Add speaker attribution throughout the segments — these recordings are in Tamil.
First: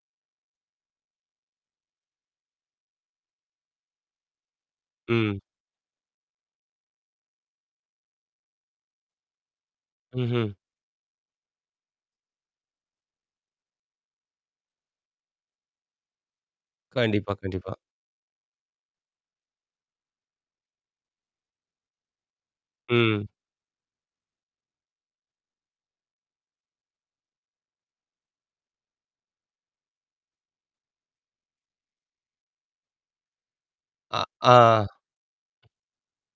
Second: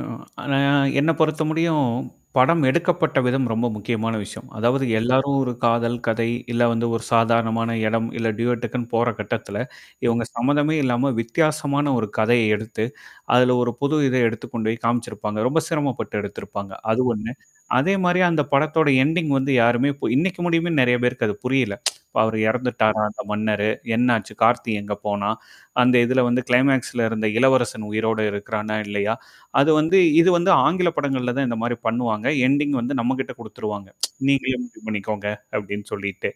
Speaker 1: ஆ. அ என்ன பொறுத்த முடியும், படம் எடுக்கப்பட்ட விதம் ரொம்ப முக்கியமான விஷயம். அதாவது எல்லாரும்
Speaker 2: ம்.
Speaker 1: ஒரு காதல், கதை, இல்ல வந்து ஒரு சாதாரணமான இடம், இல்ல டியோடக்குன்னு போற கட்டத்தல இவங்க
Speaker 2: ம்ஹ்ம்.
Speaker 1: சம்மந்தமே இல்லாம வித்தியாசமான ஒரு கதைய எடுத்து, அதுல ஒரு புது இத எடுத்துக் கொண்டு போய் காமிச்சிருப்பாங்க. ரொம்ப சிரமப்பட்டு எடுத்திருப்பாங்க, அது ஒண்ணு.
Speaker 2: கண்டிப்பா, கண்டிப்பா.
Speaker 1: அதே மாரிய அந்த படத்தோட எண்டிங் வந்து யாருமே இ இன்னைக்கு முடியுமேன்னு நெறைய பேருக்கு அது புரியல. இப்ப அவரு இறந்துட்டாரா அந்த
Speaker 2: ம்.
Speaker 1: மன்னரு, என்னாச்சு கார்த்தி எங்க போனான், அந்த இததுல வந்து கிளைமாக்ஸ்ல இருந்த இளவரசன் உயிரோடு இருக்கிறானா இல்லயா? அது வந்து இது வந்து ஆங்கில படங்கள்ல தான் இந்த மாரி பண்ணுவாங்க, எண்டிங் வந்து நம்மகிட்ட குடுத்துருவாங்க.
Speaker 2: அ
Speaker 1: நீங்களே
Speaker 2: ஆ.
Speaker 1: முடிவு பண்ணிக்கோங்க அப்ப்டின்னு சொல்லிட்டு.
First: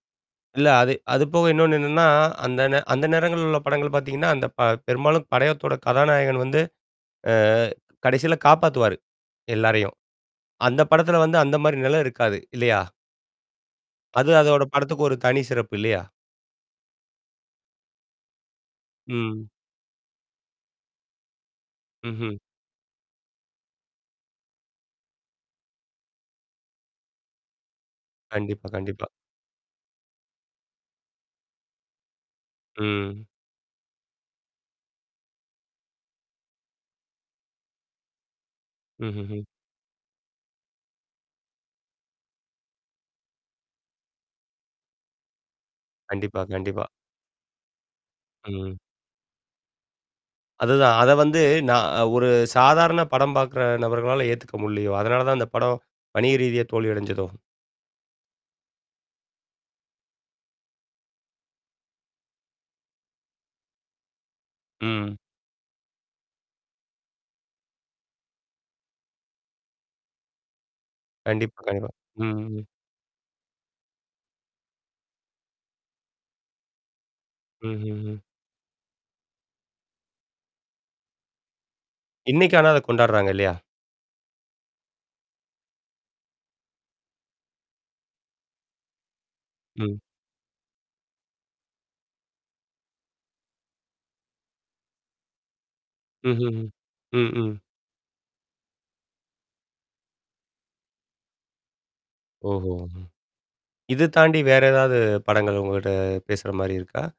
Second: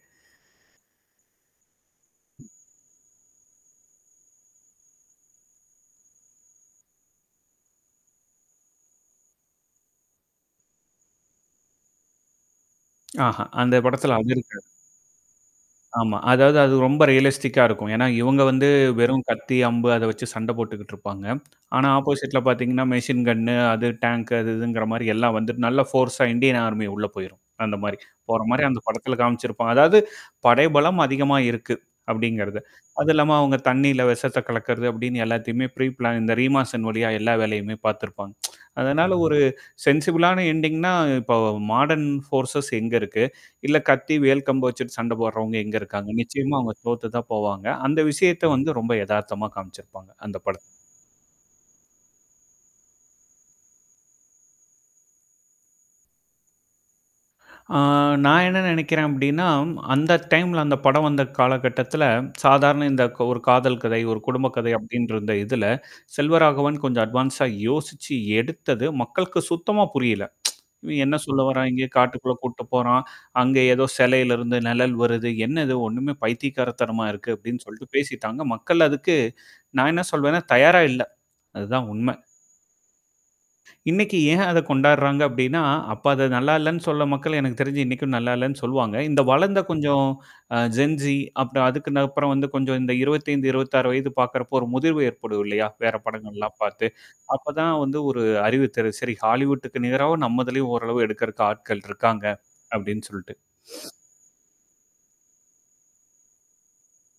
Speaker 2: இல்ல அது அதுபோக இன்னொன்னு என்னன்னா, அந்த நே அந்த நேரங்கள் உள்ள படங்கள் பாத்தீங்கன்னா, அந்த ப பெரும்பாலும் படயத்தோட கதாநாயகன் வந்து அ கடைசில காப்பாத்துவாரு, எல்லாரையும் அந்த படத்துல வந்து அந்த மாரி நிலம் இருக்காது இல்லயா?
Speaker 1: ஆஹா, அந்த படத்துல அது
Speaker 2: அது அதோட
Speaker 1: இருக்காது.
Speaker 2: படத்துக்கு ஒரு தனி சிறப்பு இல்லயா?
Speaker 1: ஆமா. அதாவது அது ரொம்ப ரியலிஸ்டிக்கா இருக்கும். ஏன்னா, இவங்க வந்து வெறும்
Speaker 2: ம்.
Speaker 1: கத்தி, அம்பு அத வச்சு சண்ட போட்டுக்கிட்டு இருப்பாங்க. ஆனா
Speaker 2: ம்ஹ்ம்.
Speaker 1: ஆப்போசிட்ல பாத்தீங்கன்னா, மெஷின் கண் ணு அது டேங்க் அது இதுங்கிற மாரி எல்லாம் வந்துட்டு நல்ல ஃபோர்ஸா இந்தியன் ஆர்மி உள்ள போயிரும், அந்த மாரி போற மாரி
Speaker 2: கண்டிப்பா,
Speaker 1: அந்த
Speaker 2: கண்டிப்பா.
Speaker 1: படத்தில காமிச்சிருப்பா. அதாவது படைபலம் அதிகமா இருக்கு. அப்டிங்கிறது, அதுவும்
Speaker 2: ம்.
Speaker 1: இல்லாம அவங்க தண்ணீில விஷத்த கலக்கிறது அப்டின்னு எல்லாத்தையுமே ப்ரீப்ளான் இந்த ரீமாசன் வழியா எல்லா வேலையுமே பாத்துருப்பாங்க. அதனால ஒரு
Speaker 2: ம்ஹ்ஹ்ம்.
Speaker 1: சென்சிபிலான எண்டிங்ன்னா இப்ப மாடர்ன்ஃபோர்சஸ் எங்க இருக்கு? இல்ல கத்தி, வேல் கம்பு வச்சுட்டு சண்ட போடுறவங்க எங்க இருக்காங்க?
Speaker 2: கண்டிப்பா,
Speaker 1: நிச்சயமா அவங்க
Speaker 2: கண்டிப்பா.
Speaker 1: தோத்து தான் போவாங்க. அந்த விஷயத்த
Speaker 2: ம்.
Speaker 1: வந்து ரொம்ப எதார்த்தமா காமிச்சிருப்பாங்க. அந்த பட
Speaker 2: அதுதான், அத வந்து நான் ஒரு சாதாரண படம் பாக்கற நபர்களால ஏத்துக்க முடியயோ! அதனால தான் அந்த படம், வணிக ரீதியா தோல்வியடைஞ்சதோ.
Speaker 1: ஆ நான் என்ன நினைக்கிறேன் அப்டின்னா, அந்த டைம்ல அந்த படம் வந்த காலகட்டத்தில சாதாரண இந்த ஒரு காதல் கதை, ஒரு குடும்ப கதை அப்டின்கின்ற
Speaker 2: ம்.
Speaker 1: இருந்த இதுல செல்வராகவன் கொஞ்சம் அட்வான்ஸா இப்ப யோசிச்சு எடுத்தது மக்களுக்கு சுத்தமா புரியல. இவன் என்ன சொல்ல
Speaker 2: கண்டிப்பா,
Speaker 1: வறான் இங்கேயே
Speaker 2: கண்டிப்பா.
Speaker 1: காட்டுக்குள்ள கூட்டிட்ட
Speaker 2: ம்ம்.
Speaker 1: போறான். அங்க ஏதோ சிலையில இருந்து நிழல் வருது, என்ன இது ஒண்ணுமே பைத்தியிகாரத்தரமா இருக்கு அப்டின்னு சொல்லிட்டு
Speaker 2: ம்ஹ்ம்ஹ்ம்.
Speaker 1: பேசிட்டாங்க. மக்கள் அதுக்கு நான் என்ன சொல்வேன்னா தயாரா இல்ல. அதுதான் உண்மை.
Speaker 2: இன்னைக்க ஆான அத கொண்டாடுறாங்க இல்லயா?
Speaker 1: இன்னக்கு ஏன் அத கொண்டாடுறாங்க அப்டின்னா, அப்ப அத நல்லா இல்லன்னு சொல்ல மக்கள் எனக்கு தெரிஞ்சு இன்னைக்கும் நல்லா இல்லன்னு சொல்லுவாங்க. இந்த வளர்ந்த
Speaker 2: ம்.
Speaker 1: கொஞ்சம் அ ஜென்ஸி அப்பறம் அதுக்கு நப்புறம் வந்து கொஞ்சம் இந்த 25, 26 வயது பாக்கறப்போ ஒரு முதிர்வு ஏற்படும் இல்லயா? வேற படங்கள்லாம்
Speaker 2: ம்ஹ்ம்ஹ்ம்.
Speaker 1: பாத்து.
Speaker 2: ம்,
Speaker 1: அப்ப
Speaker 2: ம்.
Speaker 1: தான் வந்து ஒரு அறிவுத்தரு சேரி ஹாலிவுட்டுக்கு நிகராவ நம்மதலயும் ஓரளவு எடுக்கறக்கு ஆட்கள் இருக்காங்க.
Speaker 2: ஓஹோ! ம்.
Speaker 1: அப்டின்னு சொல்ட்டு.
Speaker 2: இது தாண்டி வேற ஏதாவது படங்கள் உங்ககிட்ட பேசுற மாரி இருக்கா?